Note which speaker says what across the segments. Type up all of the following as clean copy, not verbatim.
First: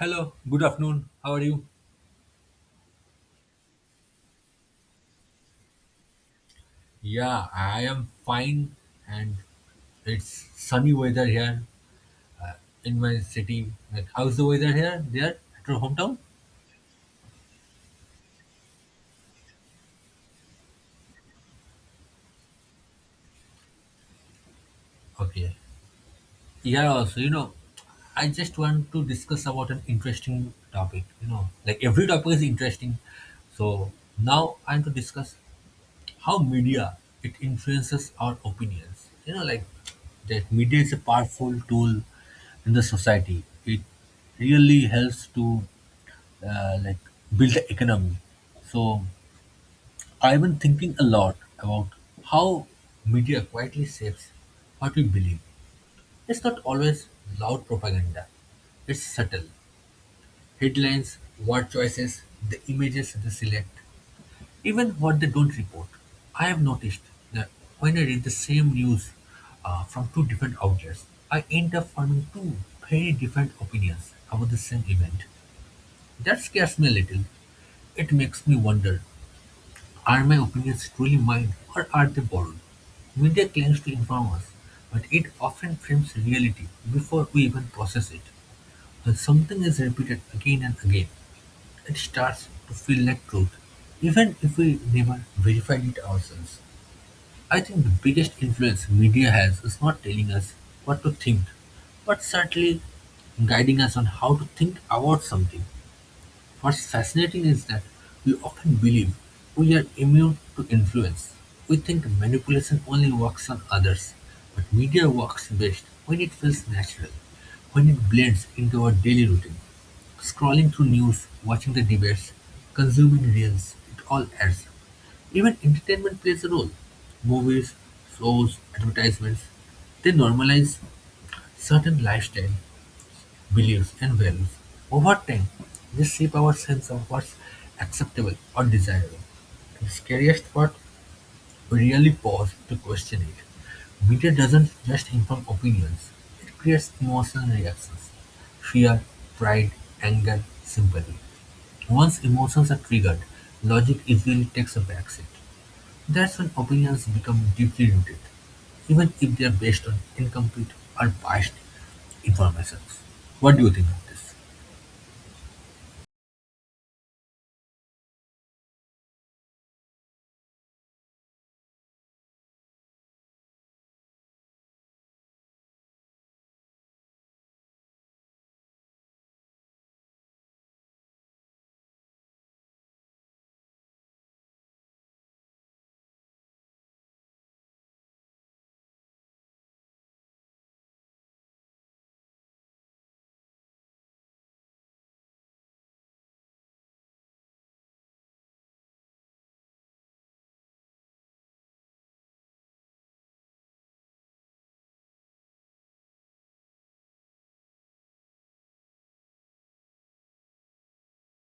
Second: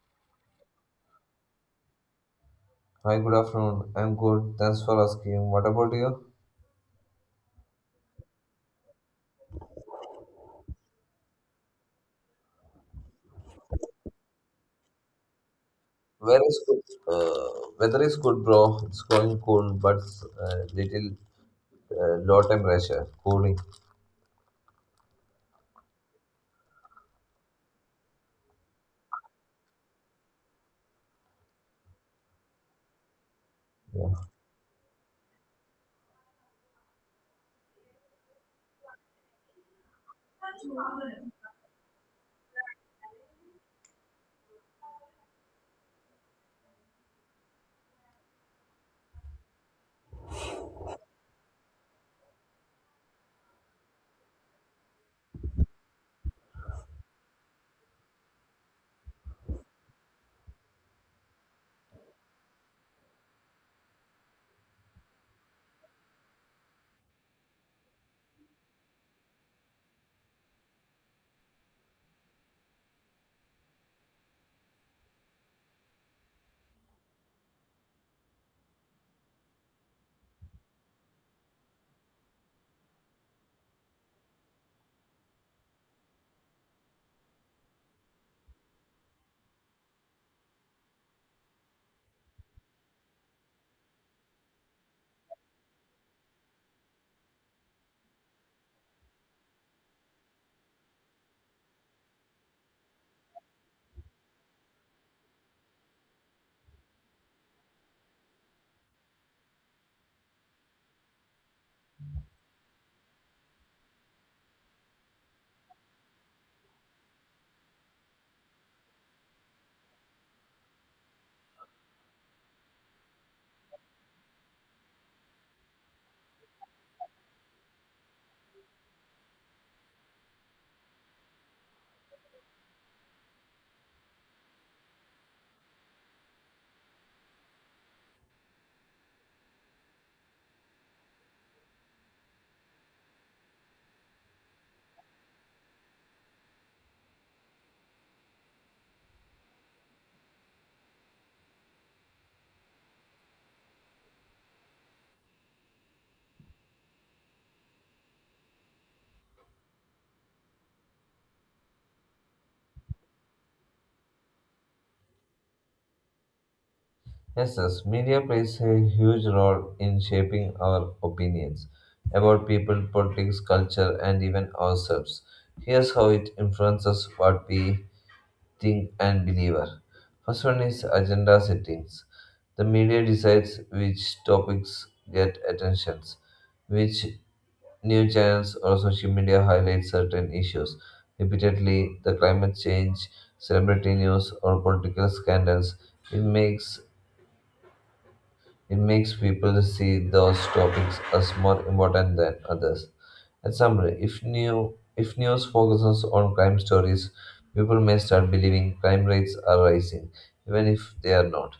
Speaker 1: Hello, good afternoon. How are you?
Speaker 2: Hi, good afternoon. I'm good. Thanks for asking. What about you?
Speaker 1: Yeah, I am fine, and it's sunny weather here in my city. Like, how's the weather here? There, at your hometown?
Speaker 2: Weather is good. Weather is good, bro. It's going cool, but little low temperature, cooling.
Speaker 1: Okay. Yeah, also, I just want to discuss about an interesting topic. Like every topic is interesting. So now I'm to discuss how media it influences our opinions. Like that media is a powerful tool in the society. It really helps to like build the economy. So I've been thinking a lot about how media quietly shapes what we believe. It's not always loud propaganda. It's subtle. Headlines, word choices, the images they select, even what they don't report. I have noticed that when I read the same news from two different outlets, I end up forming two very different opinions about the same event. That scares me a little. It makes me wonder, are my opinions truly mine or are they borrowed? Media claims to inform us, but it often frames reality before we even process it. When something is repeated again and again, it starts to feel like truth, even if we never verified it ourselves. I think the biggest influence media has is not telling us what to think, but certainly guiding us on how to think about something. What's fascinating is that we often believe we are immune to influence. We think manipulation only works on others, but media works best when it feels natural, when it blends into our daily routine. Scrolling through news, watching the debates, consuming reels, it all adds up. Even entertainment plays a role. Movies, shows, advertisements, they normalize certain lifestyle beliefs and values. Over time, they shape our sense of what's acceptable or desirable. The scariest part, we really pause to question it. Media doesn't just inform opinions, it creates emotional reactions. Fear, pride, anger, sympathy. Once emotions are triggered, logic easily takes a backseat. That's when opinions become deeply rooted, even if they are based on incomplete or biased information. What do you think of this?
Speaker 2: Yes, yes. Media plays a huge role in shaping our opinions about people, politics, culture, and even ourselves. Here's how it influences what we think and believer. First one is agenda settings. The media decides which topics get attentions, which new channels or social media highlight certain issues. Repeatedly, the climate change, celebrity news, or political scandals. It makes it makes people see those topics as more important than others. In summary, if news focuses on crime stories, people may start believing crime rates are rising, even if they are not.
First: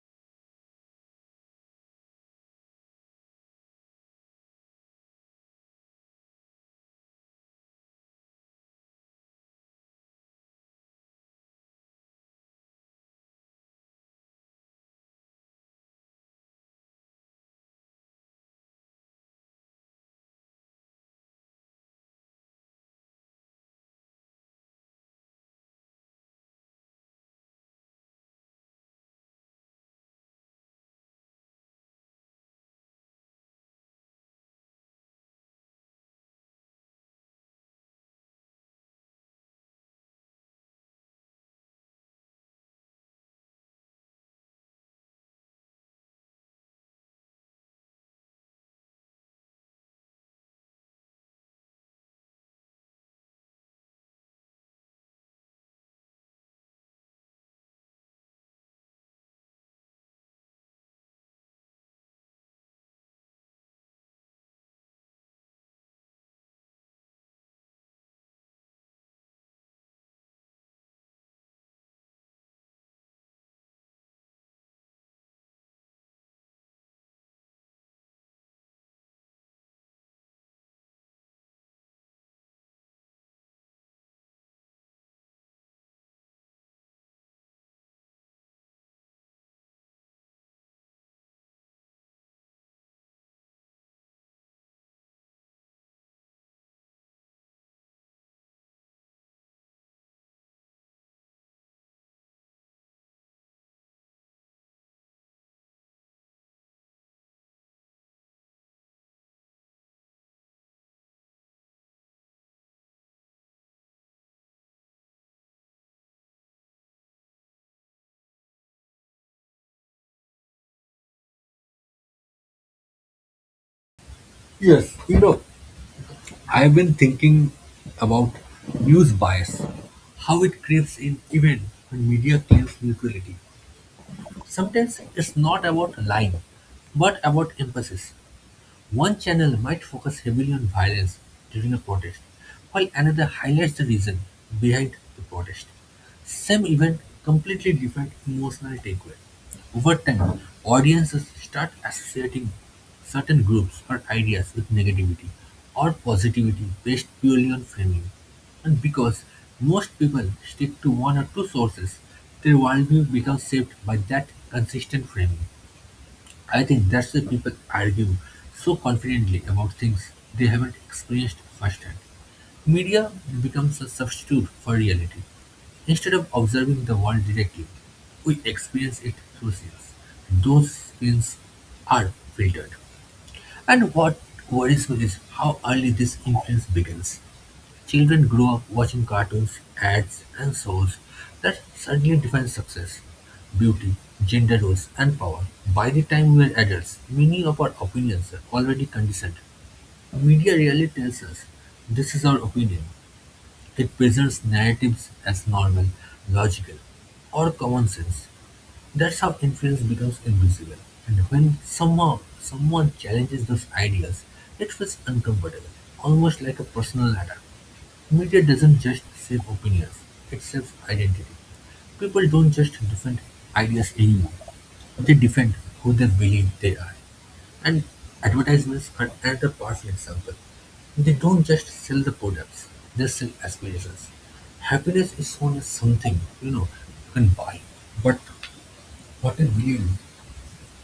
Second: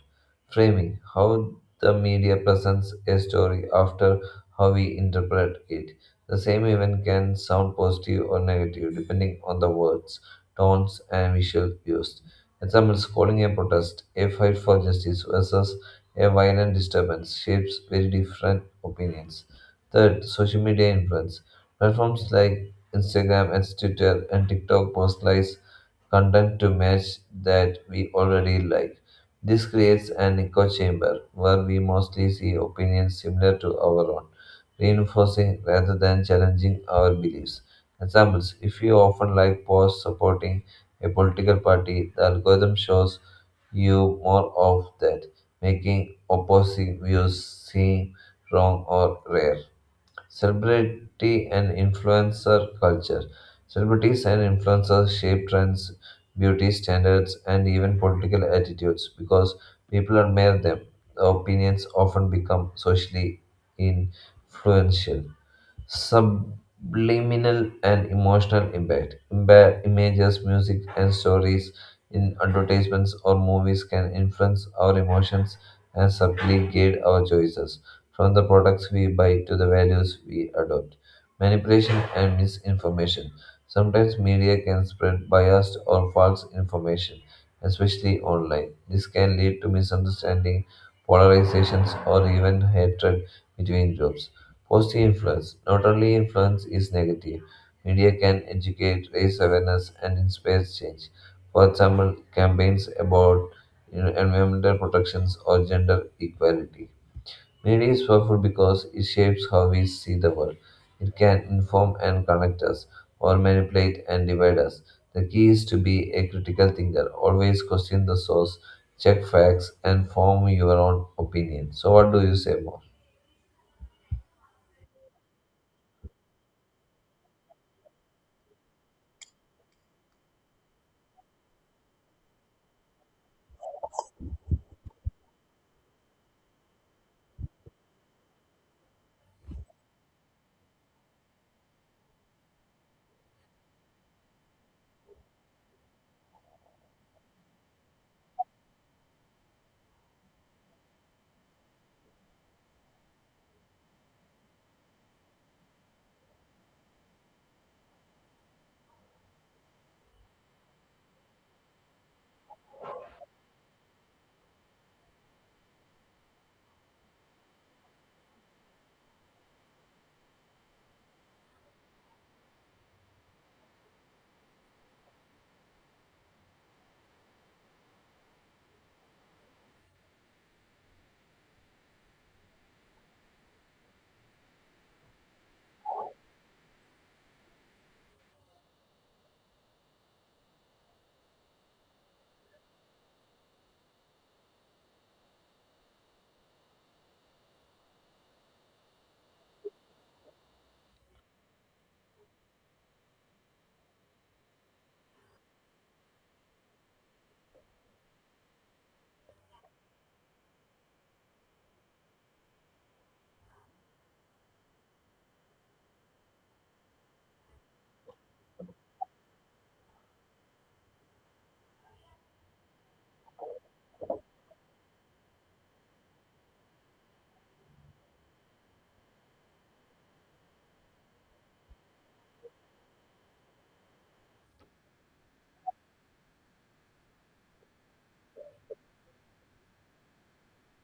Speaker 2: Framing how the media presents a story after how we interpret it. The same event can sound positive or negative depending on the words, tones, and visual used. Examples: calling a protest, a fight for justice versus a violent disturbance, shapes very different opinions. Third, social media influence. Platforms like Instagram and Twitter and TikTok personalize content to match that we already like. This creates an echo chamber where we mostly see opinions similar to our own, reinforcing rather than challenging our beliefs. Examples if you often like posts supporting a political party, the algorithm shows you more of that making opposing views seem wrong or rare. Celebrity and influencer culture. Celebrities and influencers shape trends, beauty standards, and even political attitudes because people admire them. Opinions often become socially influential subliminal and emotional impact. Images, music, and stories in advertisements or movies can influence our emotions and subtly guide our choices, from the products we buy to the values we adopt. Manipulation and misinformation. Sometimes media can spread biased or false information, especially online. This can lead to misunderstanding, polarizations, or even hatred between groups. Positive influence. Not only influence is negative. Media can educate, raise awareness, and inspire change. For example, campaigns about you know, environmental protections or gender equality. Media is powerful because it shapes how we see the world. It can inform and connect us, or manipulate and divide us. The key is to be a critical thinker. Always question the source, check facts, and form your own opinion. So, what do you say more?
Speaker 1: Yes, I've been thinking about news bias, how it creeps in even when media claims neutrality. Sometimes it's not about lying, but about emphasis. One channel might focus heavily on violence during a protest, while another highlights the reason behind the protest. Same event, completely different emotional takeaway. Over time, audiences start associating certain groups or ideas with negativity or positivity based purely on framing. And because most people stick to one or two sources, their worldview becomes shaped by that consistent framing. I think that's why people argue so confidently about things they haven't experienced firsthand. Media becomes a substitute for reality. Instead of observing the world directly, we experience it through screens. Those scenes are filtered. And what worries me is how early this influence begins. Children grow up watching cartoons, ads, and shows that suddenly define success, beauty, gender roles, and power. By the time we are adults, many of our opinions are already conditioned. Media really tells us this is our opinion. It presents narratives as normal, logical, or common sense. That's how influence becomes invisible. And when somehow someone challenges those ideas, it feels uncomfortable, almost like a personal attack. Media doesn't just save opinions, it saves identity. People don't just defend ideas anymore, they defend who they believe they are. And advertisements are another powerful example. They don't just sell the products, they sell aspirations. Happiness is shown as something, you can buy, but what is real?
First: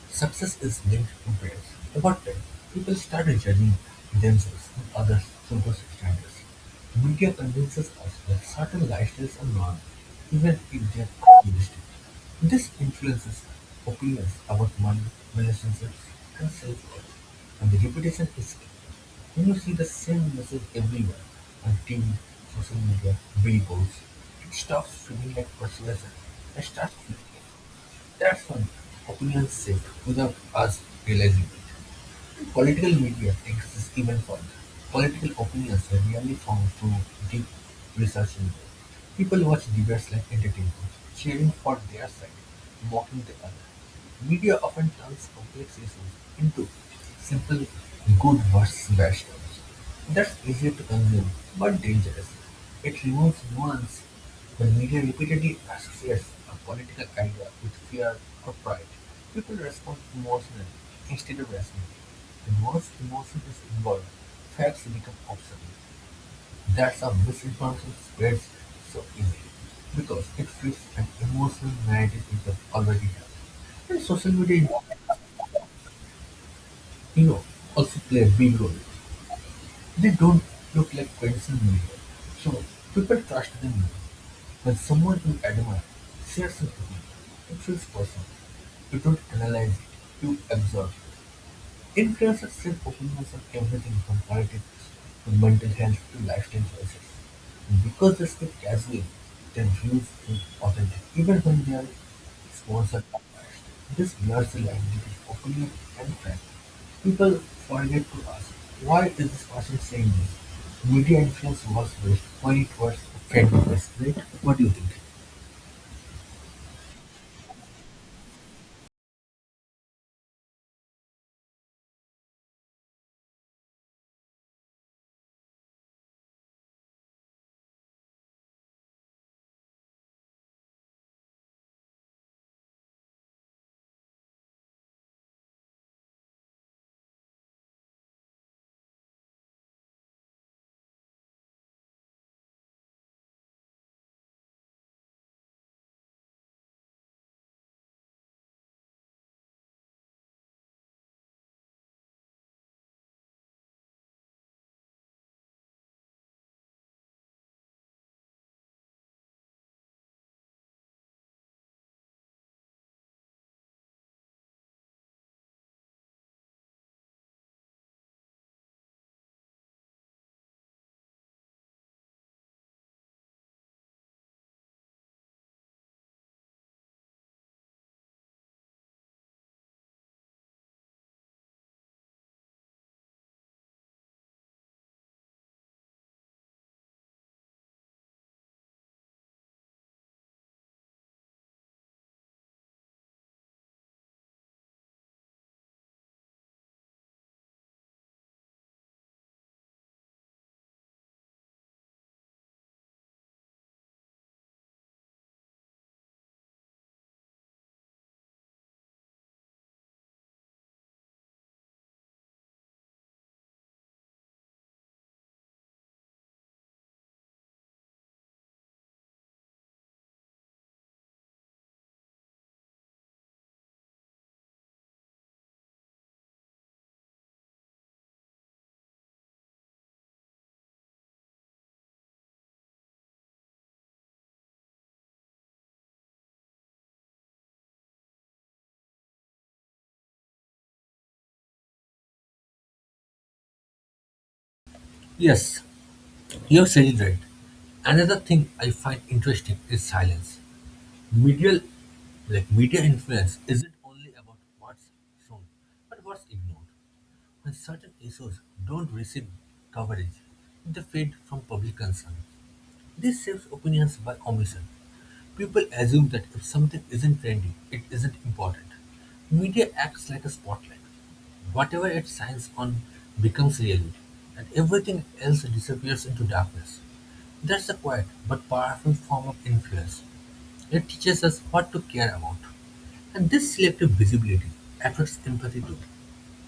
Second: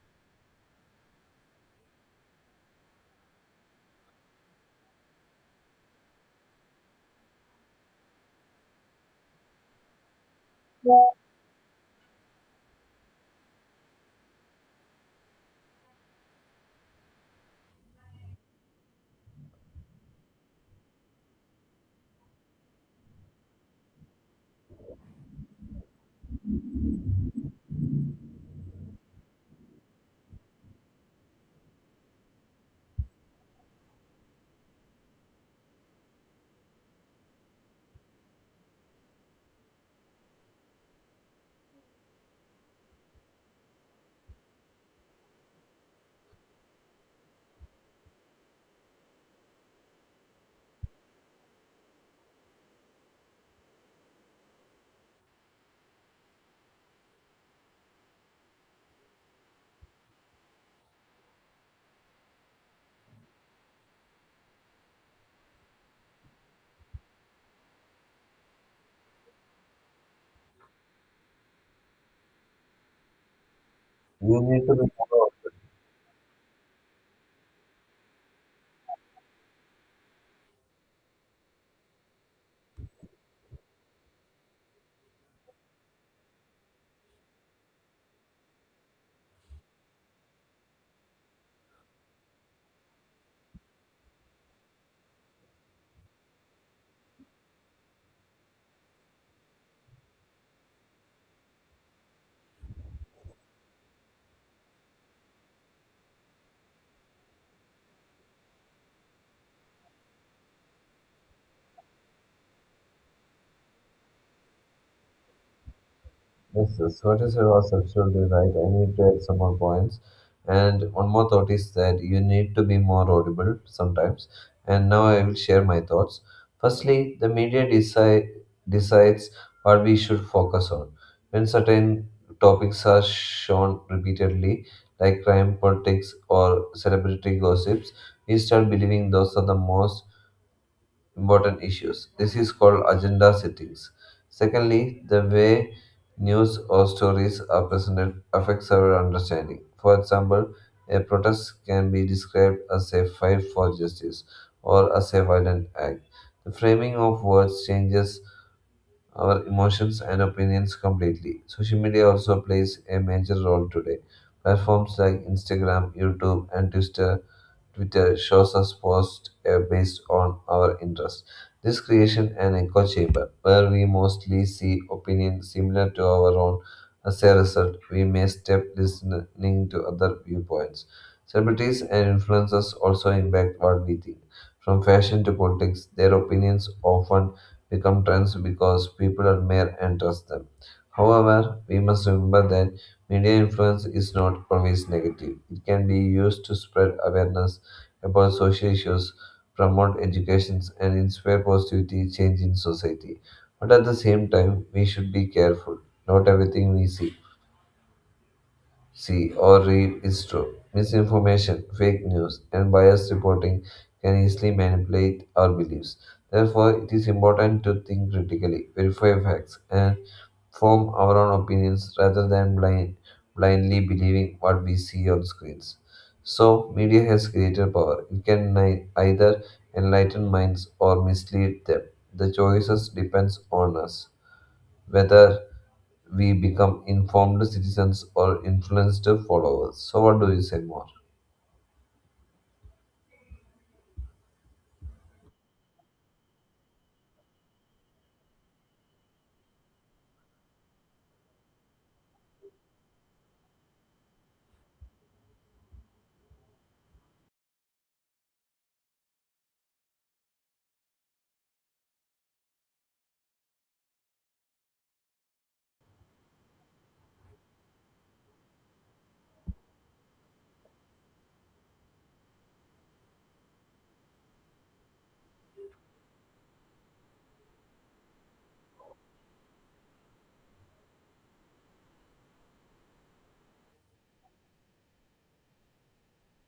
Speaker 1: Success is linked to praise. Over time, people start judging themselves and others through those standards. Media convinces us that certain lifestyles are normal, even if they are unrealistic. This influences opinions about money, relationships, and self-worth. And the repetition is key. When you see the same message everywhere, on TV, social media, billboards, it stops feeling like persuasion and starts feeling like that's why opinions shift without us realizing it. Political media takes this even further. Political opinions are rarely formed through deep research input. People watch debates like entertainment, cheering for their side, mocking the other. Media often turns complex issues into simple good versus bad stories. That's easy to consume, but dangerous. It removes nuance. The media repeatedly associates a political idea with fear or pride. People respond emotionally instead of rationally. The most emotion is involved, facts become obsolete. That's how misinformation spreads so easily, because it fits an emotional narrative people already have. And social
Speaker 2: You
Speaker 1: media,
Speaker 2: need to be more.
Speaker 1: you know, also play a big role. They don't look like traditional media, so people trust them more. When someone you admire shares an opinion, it feels personal. You don't analyze it, you absorb it. It creates a safe openness on everything from politics to mental health to lifestyle choices. Because they speak casually, their views feel authentic, even when they are sponsored by biased. This blurs the line between opinion and fact. People forget to ask, why is this person saying this? Media influence was best when it works to fake, right? What do you think?
Speaker 2: Yes, yes, what you said was absolutely right. I need to add some more points. And one more thought is that you need to be more audible sometimes. And now I will share my thoughts. Firstly, the media decides what we should focus on. When certain topics are shown repeatedly, like crime, politics, or celebrity gossips, we start believing those are the most important issues. This is called agenda settings. Secondly, the way news or stories are presented affects our understanding. For example, a protest can be described as a fight for justice or as a violent act. The framing of words changes our emotions and opinions completely. Social media also plays a major role today. Platforms like Instagram, YouTube, and Twitter shows us posts based on our interests. This creation an echo chamber where we mostly see opinions similar to our own. As a result, we may step listening to other viewpoints. Celebrities and influencers also impact what we think. From fashion to politics, their opinions often become trends because people admire and trust them. However, we must remember that media influence is not always negative. It can be used to spread awareness, about social issues, promote education, and inspire positivity change in society. But at the same time, we should be careful. Not everything we see or read is true. Misinformation, fake news, and biased reporting can easily manipulate our beliefs. Therefore, it is important to think critically, verify facts, and form our own opinions rather than blindly believing what we see on screens. So, media has greater power. It can either enlighten minds or mislead them. The choices depends on us whether we become informed citizens or influenced followers. So, what do you say more?
Speaker 1: Yes, you have said it right. Another thing I find interesting is silence. Media, like media influence isn't only about what's shown, but what's ignored. When certain issues don't receive coverage, they fade from public concern. This shapes opinions by omission. People assume that if something isn't trendy, it isn't important. Media acts like a spotlight. Whatever it shines on becomes reality, and everything else disappears into darkness. That's a quiet but powerful form of influence. It teaches us what to care about. And this selective visibility affects empathy too.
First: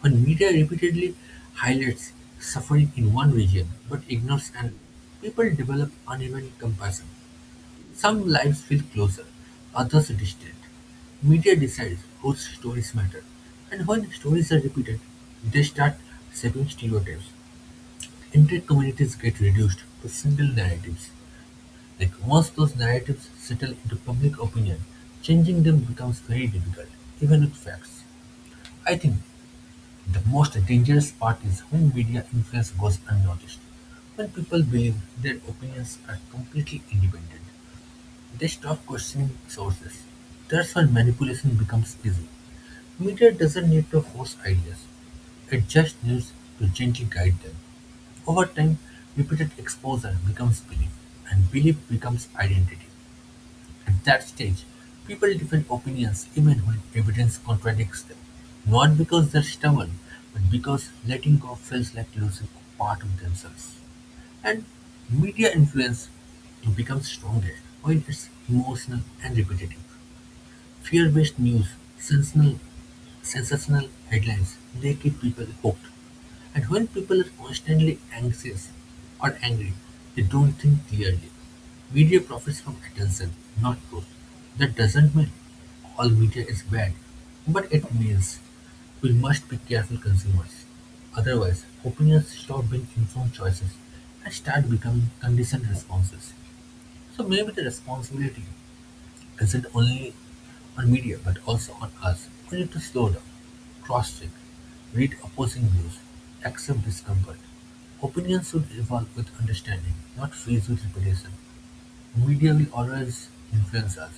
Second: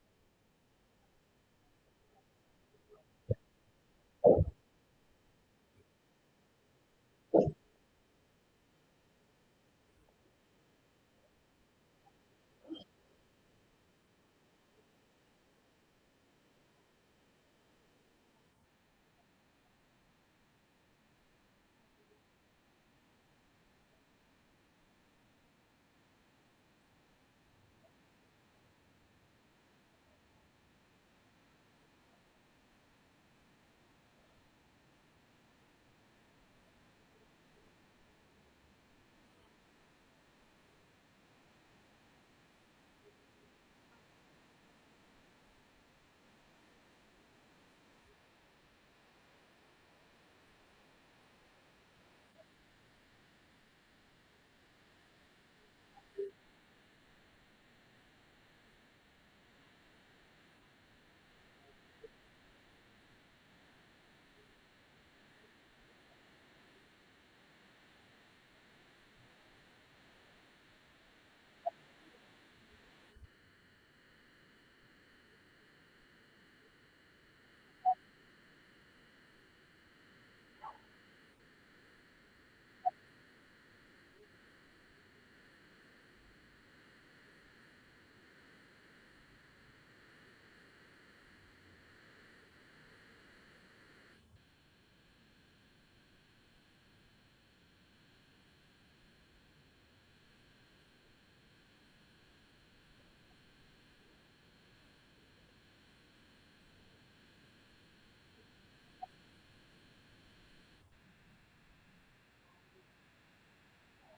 Speaker 1: When media repeatedly highlights suffering in one region but ignores another, people develop uneven compassion. Some lives feel closer, others distant. Media decides whose stories matter, and when stories are repeated, they start shaping stereotypes. Entire communities get reduced to single narratives. Like once those narratives settle into public opinion, changing them becomes very difficult, even with facts. I think the most dangerous part is when media influence goes unnoticed. When people believe their opinions are completely independent, they stop questioning sources. That's when manipulation becomes easy. Media doesn't need to force ideas. It just needs to gently guide them. Over time, repeated exposure becomes belief, and belief becomes identity. At that stage, people defend opinions even when evidence contradicts them, not because they're stubborn, but because letting go feels like losing a part of themselves. And media influence becomes stronger when it's emotional and repetitive. Fear-based news, sensational sensational headlines, they keep people hooked. And when people are constantly anxious or angry, they don't think clearly. Media profits from attention, not truth. That doesn't mean all media is bad, but it means we must be careful consumers. Otherwise, opinions stop being informed choices and start becoming conditioned responses. So maybe the responsibility isn't only on media but also on us. We need to slow down, cross check, read opposing views, accept discomfort. Opinions should evolve with understanding, not freeze with repetition. Media will always influence us.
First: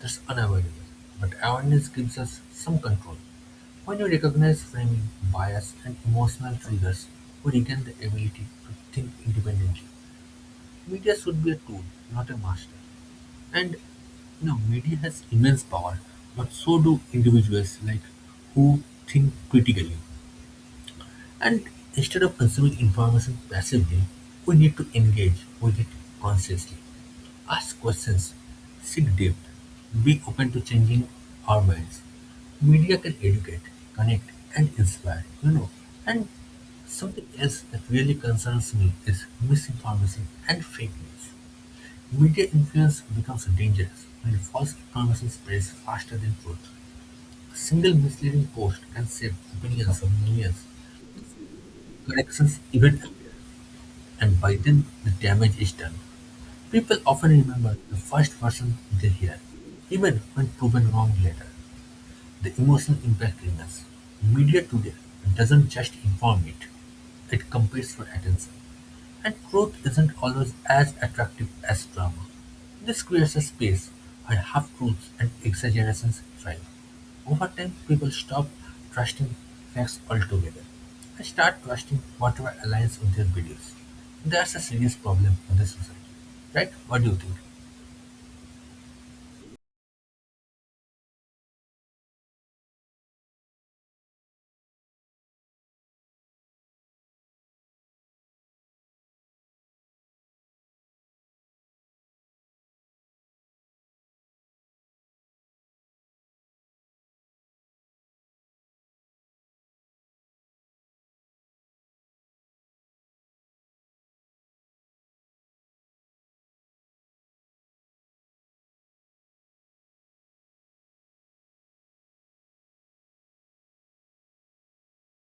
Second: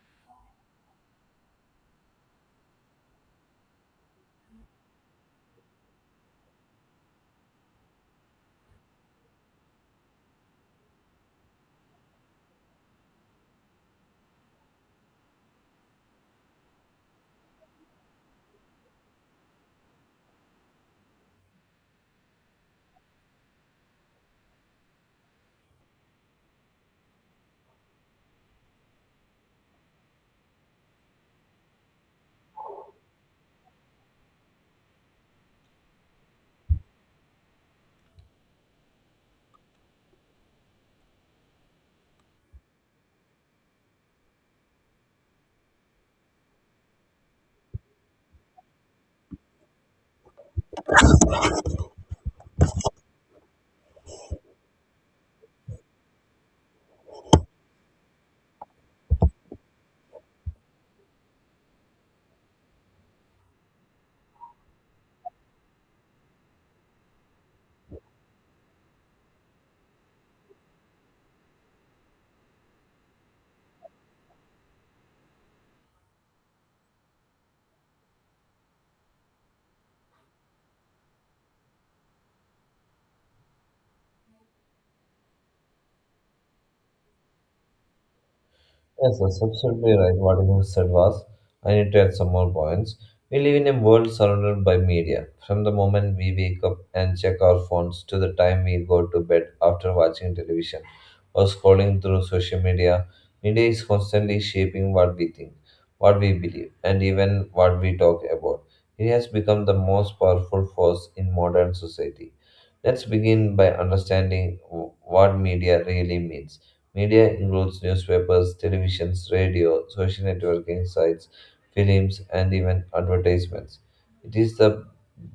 Speaker 1: That's unavoidable. But awareness gives us some control. When we recognize framing, bias, and emotional triggers, we regain the ability to think independently. Media should be a tool, not a master. And media has immense power, but so do individuals like who think critically. And instead of consuming information passively, we need to engage with it consciously. Ask questions, seek depth, be open to changing our minds. Media can educate, connect, and inspire. And something else that really concerns me is misinformation and fake news. Media influence becomes dangerous when false information spreads faster than truth. A single misleading post can save billions of millions. Corrections even appear, and by then the damage is done. People often remember the first version they hear, even when proven wrong later. The emotional impact remains. Media today doesn't just inform it, it competes for attention. And truth isn't always as attractive as drama. This creates a space where half-truths and exaggerations thrive. Over time, people stop trusting facts altogether and start trusting whatever aligns with their beliefs. That's a serious problem for the society, right? What do you think?
Speaker 2: Yes, that's absolutely right. What you have said was, I need to add some more points. We live in a world surrounded by media. From the moment we wake up and check our phones to the time we go to bed after watching television or scrolling through social media, media is constantly shaping what we think, what we believe, and even what we talk about. It has become the most powerful force in modern society. Let's begin by understanding what media really means. Media includes newspapers, televisions, radio, social networking sites, films, and even advertisements. It is the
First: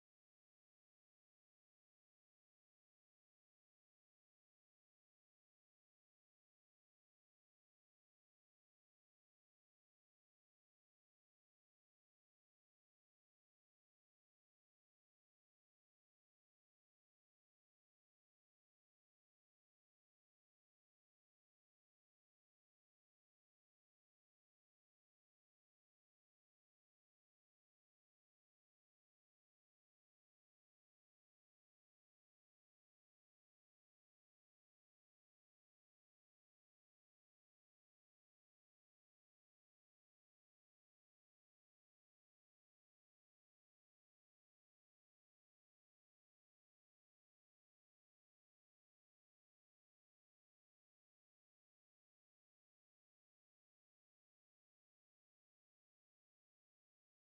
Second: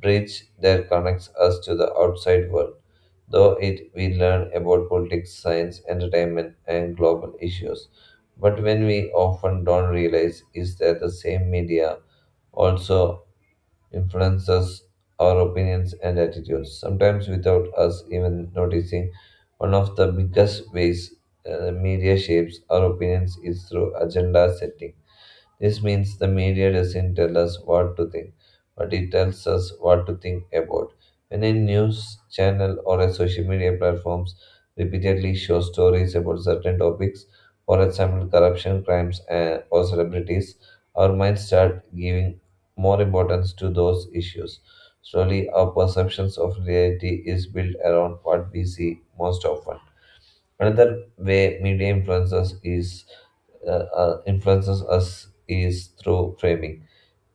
Speaker 2: bridge that connects us to the outside world. Though it we learn about politics, science, entertainment, and global issues. But when we often don't realize is that the same media also influences our opinions and attitudes, sometimes without us even noticing. One of the biggest ways media shapes our opinions is through agenda setting. This means the media doesn't tell us what to think, but it tells us what to think about. When a news channel or a social media platforms repeatedly show stories about certain topics, for example, corruption, crimes, and, or celebrities, our minds start giving more importance to those issues. Slowly, our perceptions of reality is built around what we see most often. Another way media influences us is through framing.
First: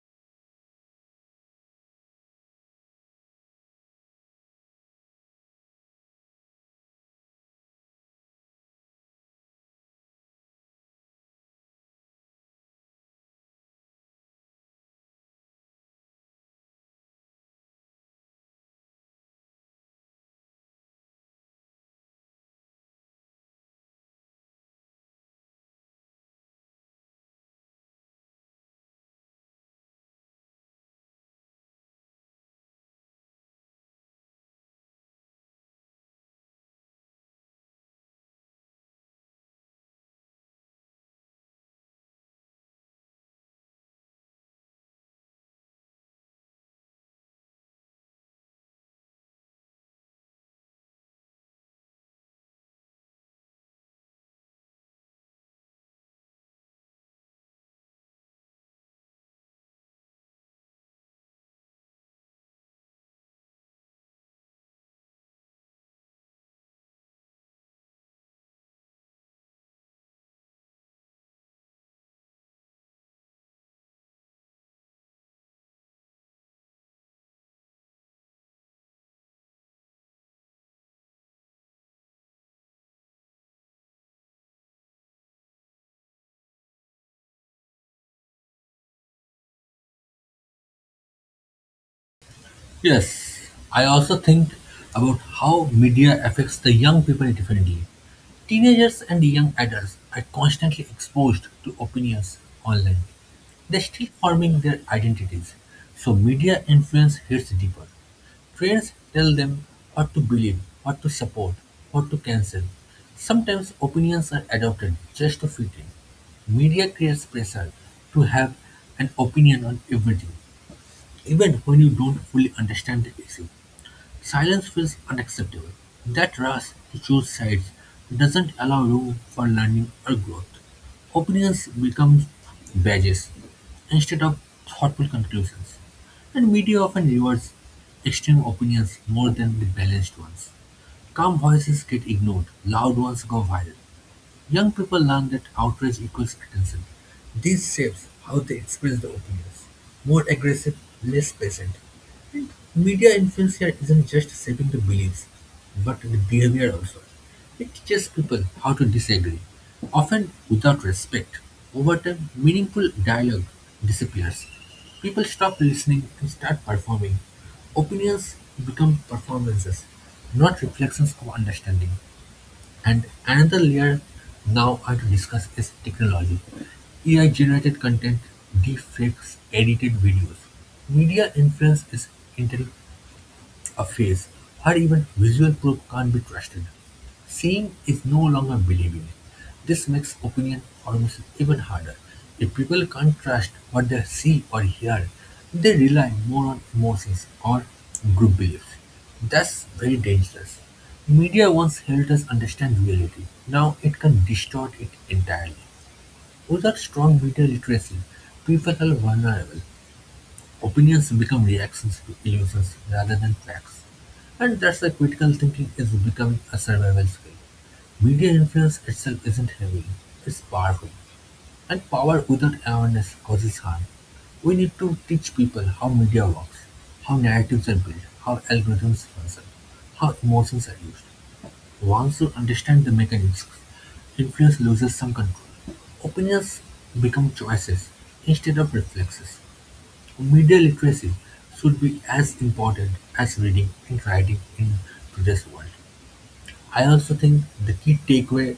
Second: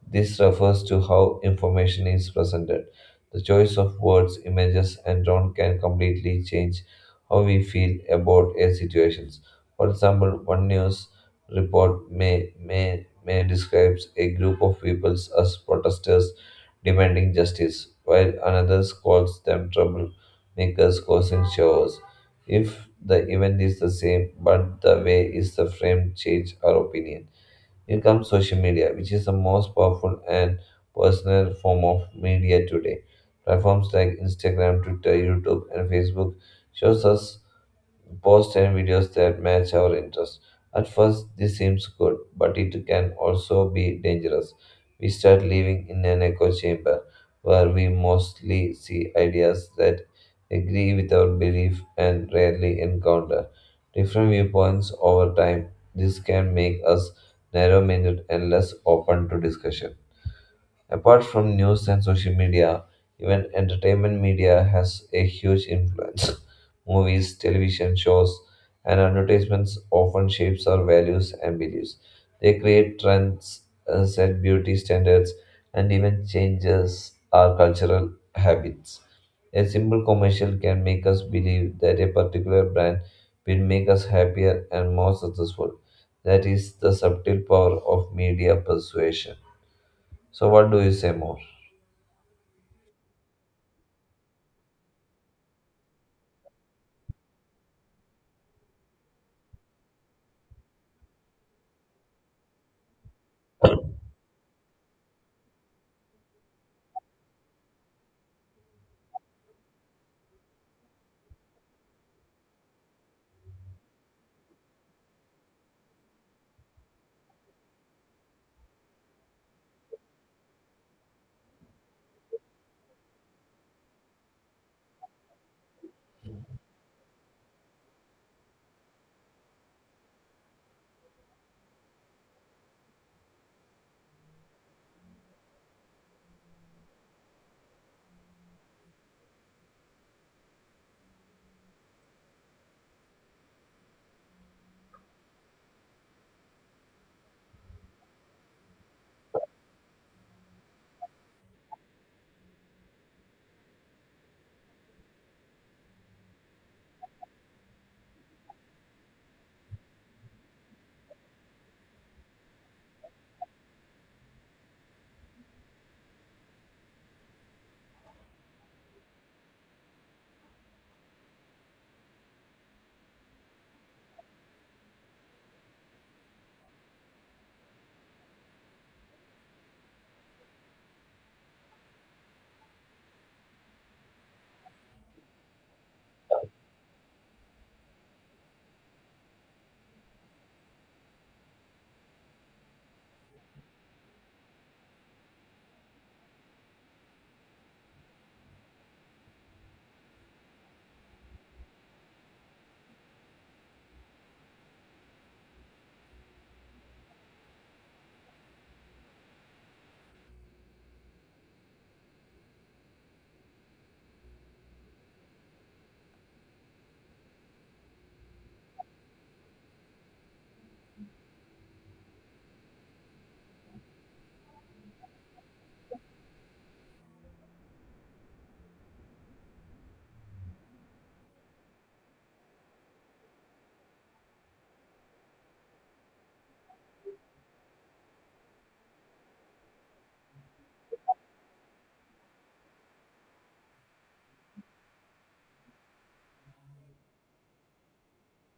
Speaker 2: This refers to how information is presented. The choice of words, images, and tone can completely change how we feel about a situation. For example, one news report may describes a group of people as protesters demanding justice, while another calls them troublemakers causing chaos. If the event is the same, but the way is the frame change our opinion. Here comes social media, which is the most powerful and personal form of media today. Platforms like Instagram, Twitter, YouTube, and Facebook shows us posts and videos that match our interests. At first, this seems good, but it can also be dangerous. We start living in an echo chamber where we mostly see ideas that agree with our belief and rarely encounter different viewpoints over time. This can make us narrow minded and less open to discussion. Apart from news and social media, even entertainment media has a huge influence. Movies, television shows, and advertisements often shapes our values and beliefs. They create trends, set beauty standards, and even changes our cultural habits. A simple commercial can make us believe that a particular brand will make us happier and more successful. That is the subtle power of media persuasion. So, what do you say more?
Speaker 1: Yes, I also think about how media affects the young people differently. Teenagers and young adults are constantly exposed to opinions online. They're still forming their identities, so media influence hits deeper. Trends tell them what to believe, what to support, what to cancel. Sometimes opinions are adopted just to fit in. Media creates pressure to have an opinion on everything, even when you don't fully understand the issue. Silence feels unacceptable. That rush to choose sides doesn't allow room for learning or growth. Opinions become badges instead of thoughtful conclusions. And media often rewards extreme opinions more than the balanced ones. Calm voices get ignored, loud ones go viral. Young people learn that outrage equals attention. This shapes how they experience the opinions. More aggressive, less patient. And media influence here isn't just shaping the beliefs, but the behavior also. It teaches people how to disagree, often without respect. Over time, meaningful dialogue disappears. People stop listening and start performing. Opinions become performances, not reflections of understanding. And another layer now I to discuss is technology. AI generated content, deepfakes, edited videos. Media influence is intel- a face or even visual proof can't be trusted. Seeing is no longer believing. This makes opinion formation even harder. If people can't trust what they see or hear, they rely more on emotions or group beliefs. That's very dangerous. Media once helped us understand reality. Now it can distort it entirely. Without strong media literacy, people are vulnerable. Opinions become reactions to illusions rather than facts, and that's why critical thinking is becoming a survival skill. Media influence itself isn't heavy, it's powerful, and power without awareness causes harm. We need to teach people how media works, how narratives are built, how algorithms function, how emotions are used. Once you understand the mechanisms, influence loses some control. Opinions become choices instead of reflexes. Media literacy should be as important as reading and writing in today's world. I also think the key takeaway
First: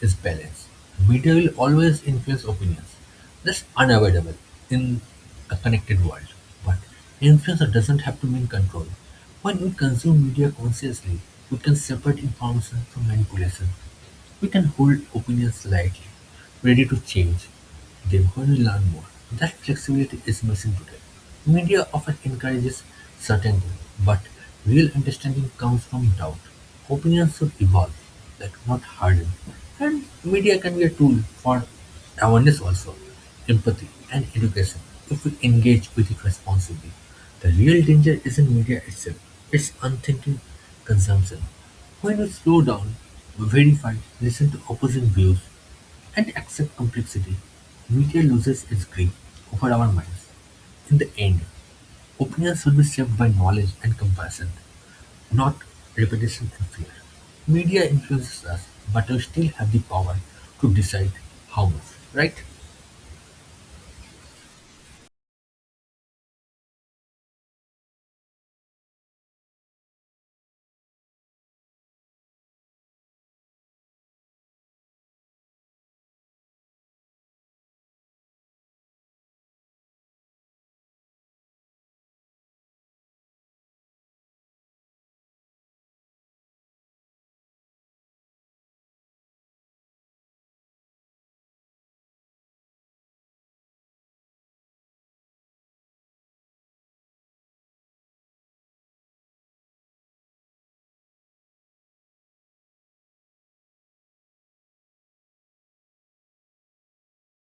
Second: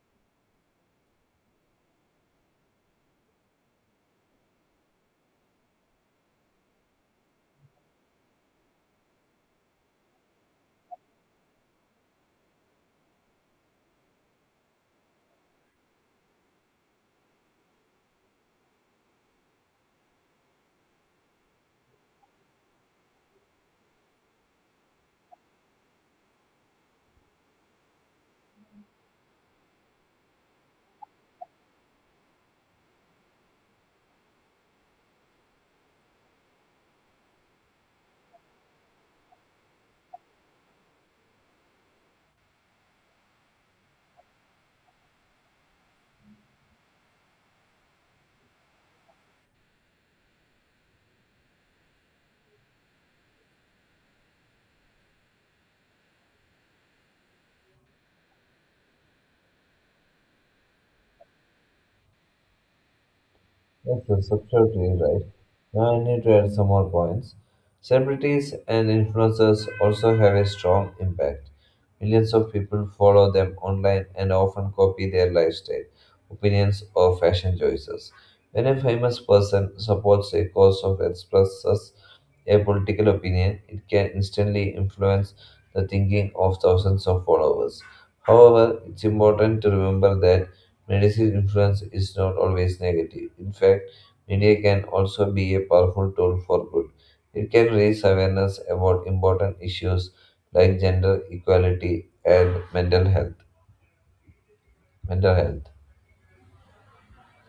Speaker 1: is balance. Media will always influence opinions. That's unavoidable in a connected world. But influence doesn't have to mean control. When we consume media consciously, we can separate information from manipulation. We can hold opinions lightly, ready to change them when we learn more. That flexibility is missing today. Media often encourages certainty, but real understanding comes from doubt. Opinions should evolve, like not harden. And media can be a tool for awareness also, empathy, and education if we engage with it responsibly. The real danger isn't media itself, it's unthinking consumption. When we slow down, verify, listen to opposing views, and accept complexity, media loses its grip over our minds. In the end, opinions will be shaped by knowledge and comparison, not repetition and fear. Media influences us, but we still have the power to decide how much, right?
Speaker 2: Yes, that's absolutely right. Now I need to add some more points. Celebrities and influencers also have a strong impact. Millions of people follow them online and often copy their lifestyle, opinions, or fashion choices. When a famous person supports a cause or expresses a political opinion, it can instantly influence the thinking of thousands of followers. However, it's important to remember that media's influence is not always negative. In fact, media can also be a powerful tool for good. It can raise awareness about important issues like gender equality and mental health. Mental health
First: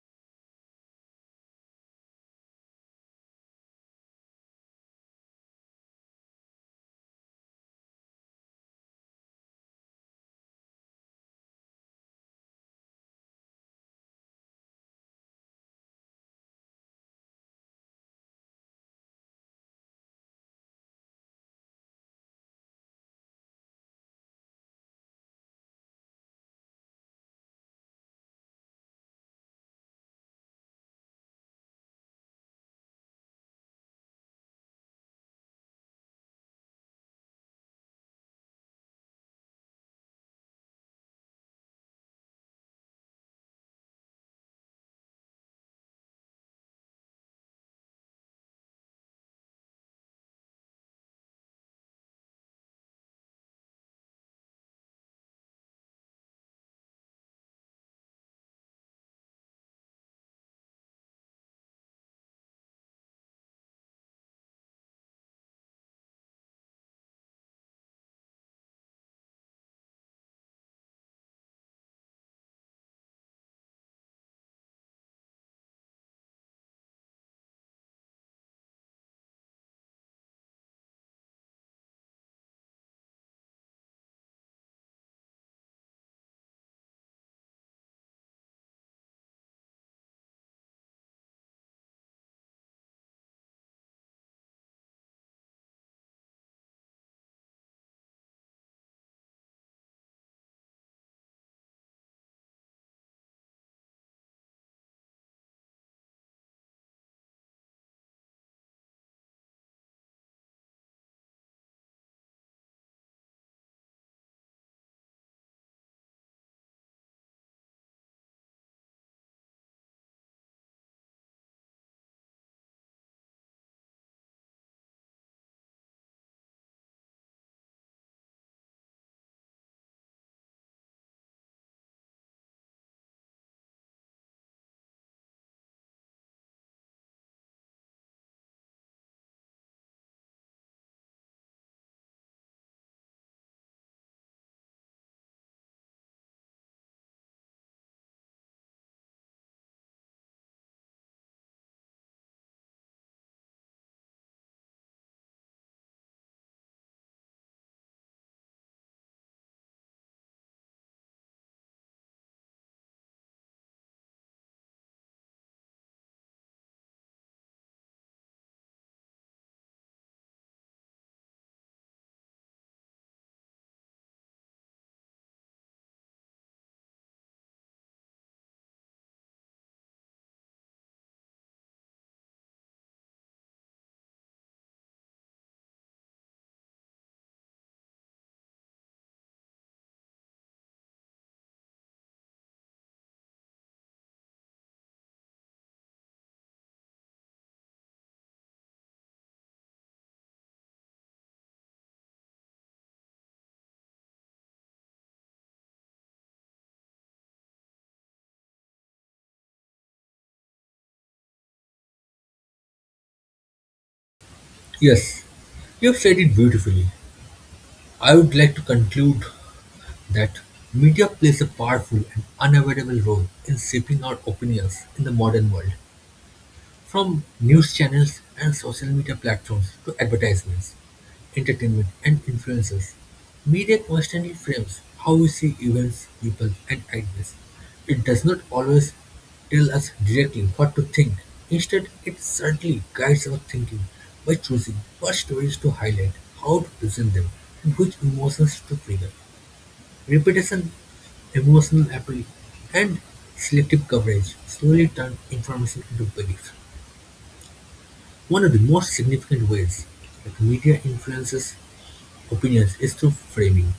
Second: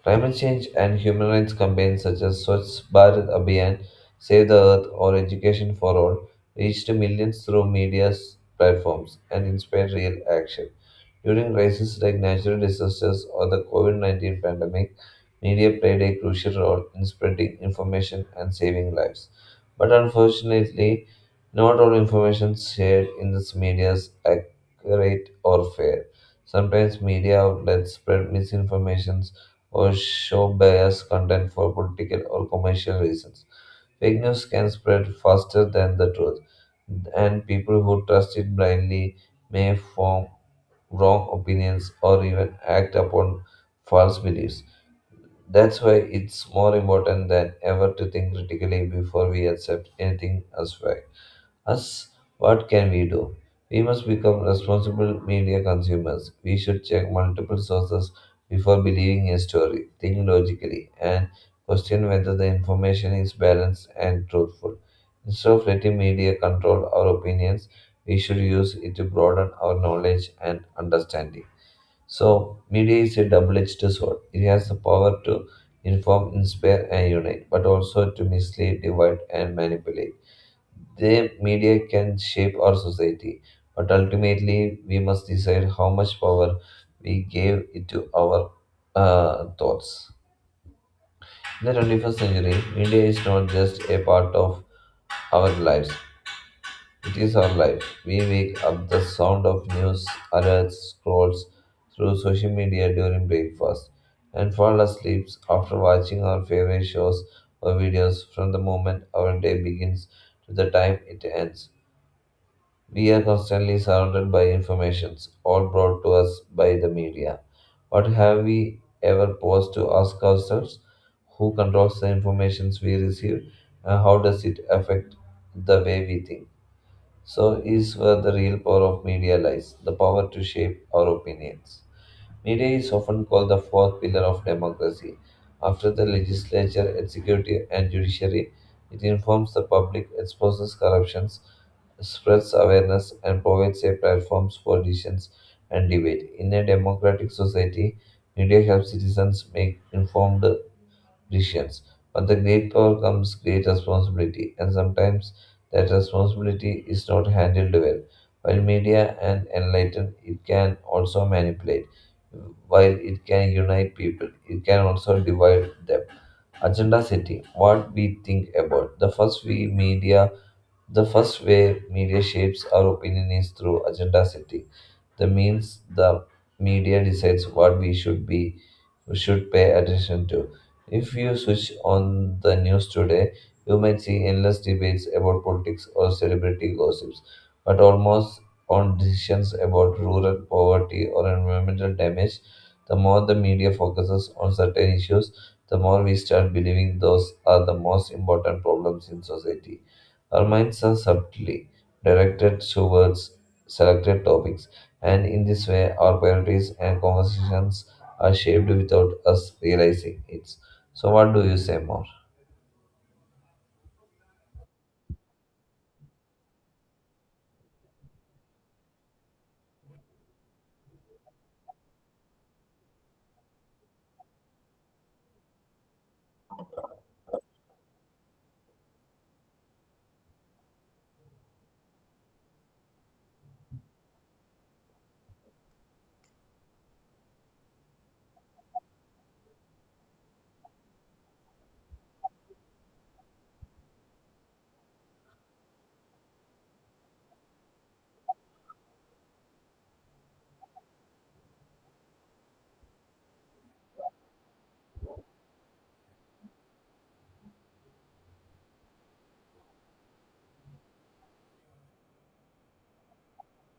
Speaker 2: Climate change and human rights campaigns such as Swachh Bharat Abhiyan, Save the Earth, or Education for All reached millions through media platforms and inspired real action. During crises like natural disasters or the COVID COVID-19 pandemic, media played a crucial role in spreading information and saving lives. But unfortunately, not all information shared in this media is accurate or fair. Sometimes media outlets spread misinformation or show biased content for political or commercial reasons. Fake news can spread faster than the truth, and people who trust it blindly may form wrong opinions or even act upon false beliefs. That's why it's more important than ever to think critically before we accept anything as fact. Us, what can we do? We must become responsible media consumers. We should check multiple sources before believing a story, think logically, and question whether the information is balanced and truthful. Instead of letting media control our opinions, we should use it to broaden our knowledge and understanding. So, media is a double edged sword. It has the power to inform, inspire, and unite, but also to mislead, divide, and manipulate. The media can shape our society, but ultimately we must decide how much power we give it to our thoughts. In the 21st century, media is not just a part of our lives, it is our life. We wake up the sound of news alerts, scrolls through social media during breakfast, and fall asleep after watching our favorite shows or videos from the moment our day begins to the time it ends. We are constantly surrounded by informations, all brought to us by the media. What have we ever paused to ask ourselves? Who controls the informations we receive, and how does it affect the way we think? So is where the real power of media lies, the power to shape our opinions. Media is often called the fourth pillar of democracy. After the legislature, executive, and judiciary, it informs the public, exposes corruptions, spreads awareness, and provides a platform for decisions and debate. In a democratic society, media helps citizens make informed visions. But the great power comes great responsibility, and sometimes that responsibility is not handled well. While media and enlighten, it can also manipulate. While it can unite people, it can also divide them. Agenda setting: what we think about the first we media, the first way media shapes our opinion is through agenda setting. The means the media decides what we should be should pay attention to. If you switch on the news today, you might see endless debates about politics or celebrity gossips, but almost on decisions about rural poverty or environmental damage. The more the media focuses on certain issues, the more we start believing those are the most important problems in society. Our minds are subtly directed towards selected topics, and in this way, our priorities and conversations are shaped without us realizing it. So, what do you say more?
Speaker 1: Yes, you have said it beautifully. I would like to conclude that media plays a powerful and unavoidable role in shaping our opinions in the modern world. From news channels and social media platforms to advertisements, entertainment, and influencers, media constantly frames how we see events, people, and ideas. It does not always tell us directly what to think. Instead, it certainly guides our thinking by choosing what stories to highlight, how to present them, and which emotions to trigger. Repetition, emotional appeal, and selective coverage slowly turn information into belief. One of the most significant ways that media influences opinions is through framing.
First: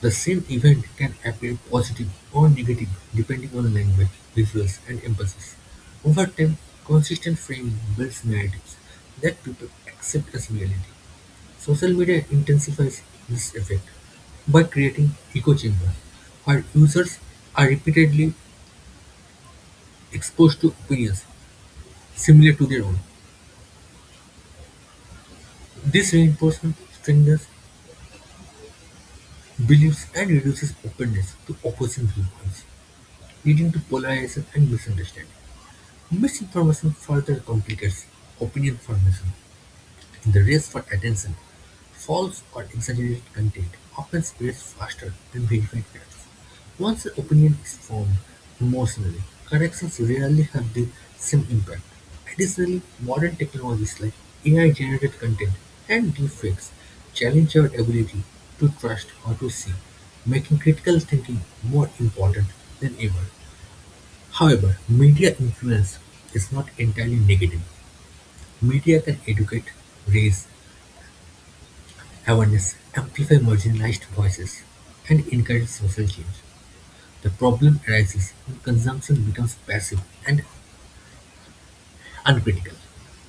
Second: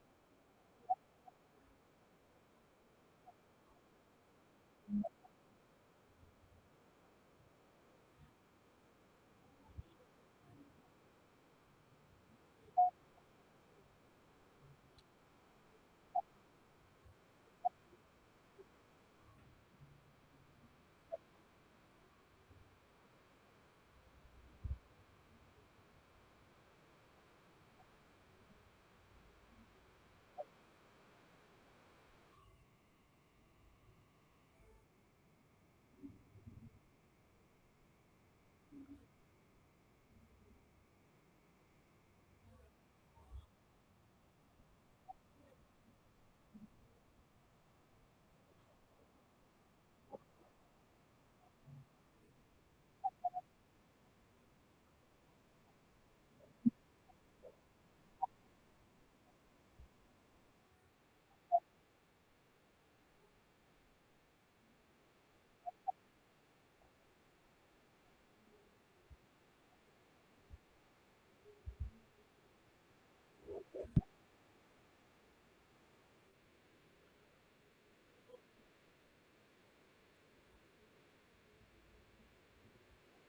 Speaker 1: The same event can appear positive or negative depending on language, visuals, and emphasis. Over time, consistent framing builds narratives that people accept as reality. Social media intensifies this effect by creating echo chambers where users are repeatedly exposed to opinions similar to their own. This reinforcement strengthens beliefs and reduces openness to opposing viewpoints, leading to polarization and misunderstanding. Misinformation further complicates opinion formation. In the race for attention, false or exaggerated content often spreads faster than verified facts. Once an opinion is formed emotionally, corrections rarely have the same impact. Additionally, modern technologies like AI-generated content and deepfakes challenge our ability to trust or to see, making critical thinking more important than ever. However, media influence is not entirely negative. Media can educate, raise awareness, amplify marginalized voices, and encourage social change. The problem arises when consumption becomes passive and uncritical.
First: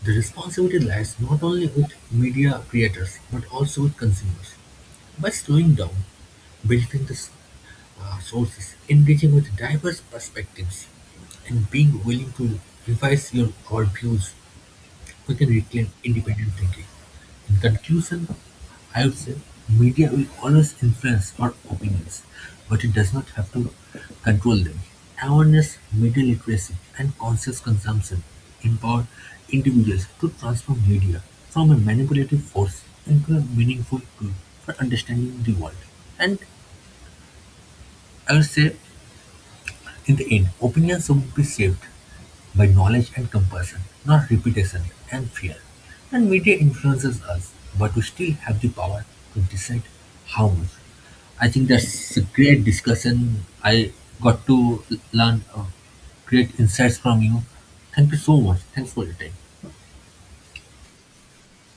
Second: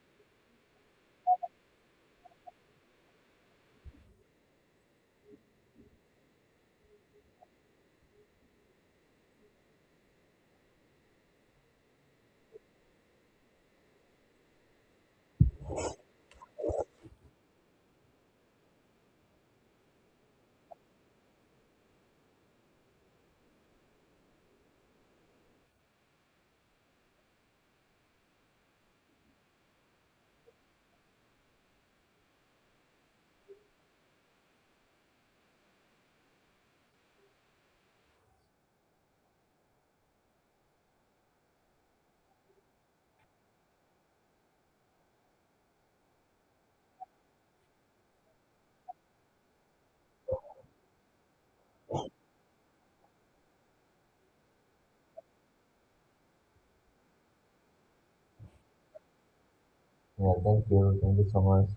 Speaker 1: The responsibility lies not only with media creators but also with consumers. By slowing down, building the s- sources, engaging with diverse perspectives, and being willing to revise our views, we can reclaim independent thinking. Conclusion: I would say, media will always influence our opinions, but it does not have to control them. Awareness, media literacy, and conscious consumption empower individuals to transform media from a manipulative force into a meaningful tool for understanding the world. And I would say in the end, opinions should be shaped by knowledge and compassion, not reputation and fear. And media influences us, but we still have the power to decide how much. I think that's a great discussion. I got to learn great insights from you. Thank you so much. Thanks for your time.
Speaker 2: Yeah, thank you. Thank you so much.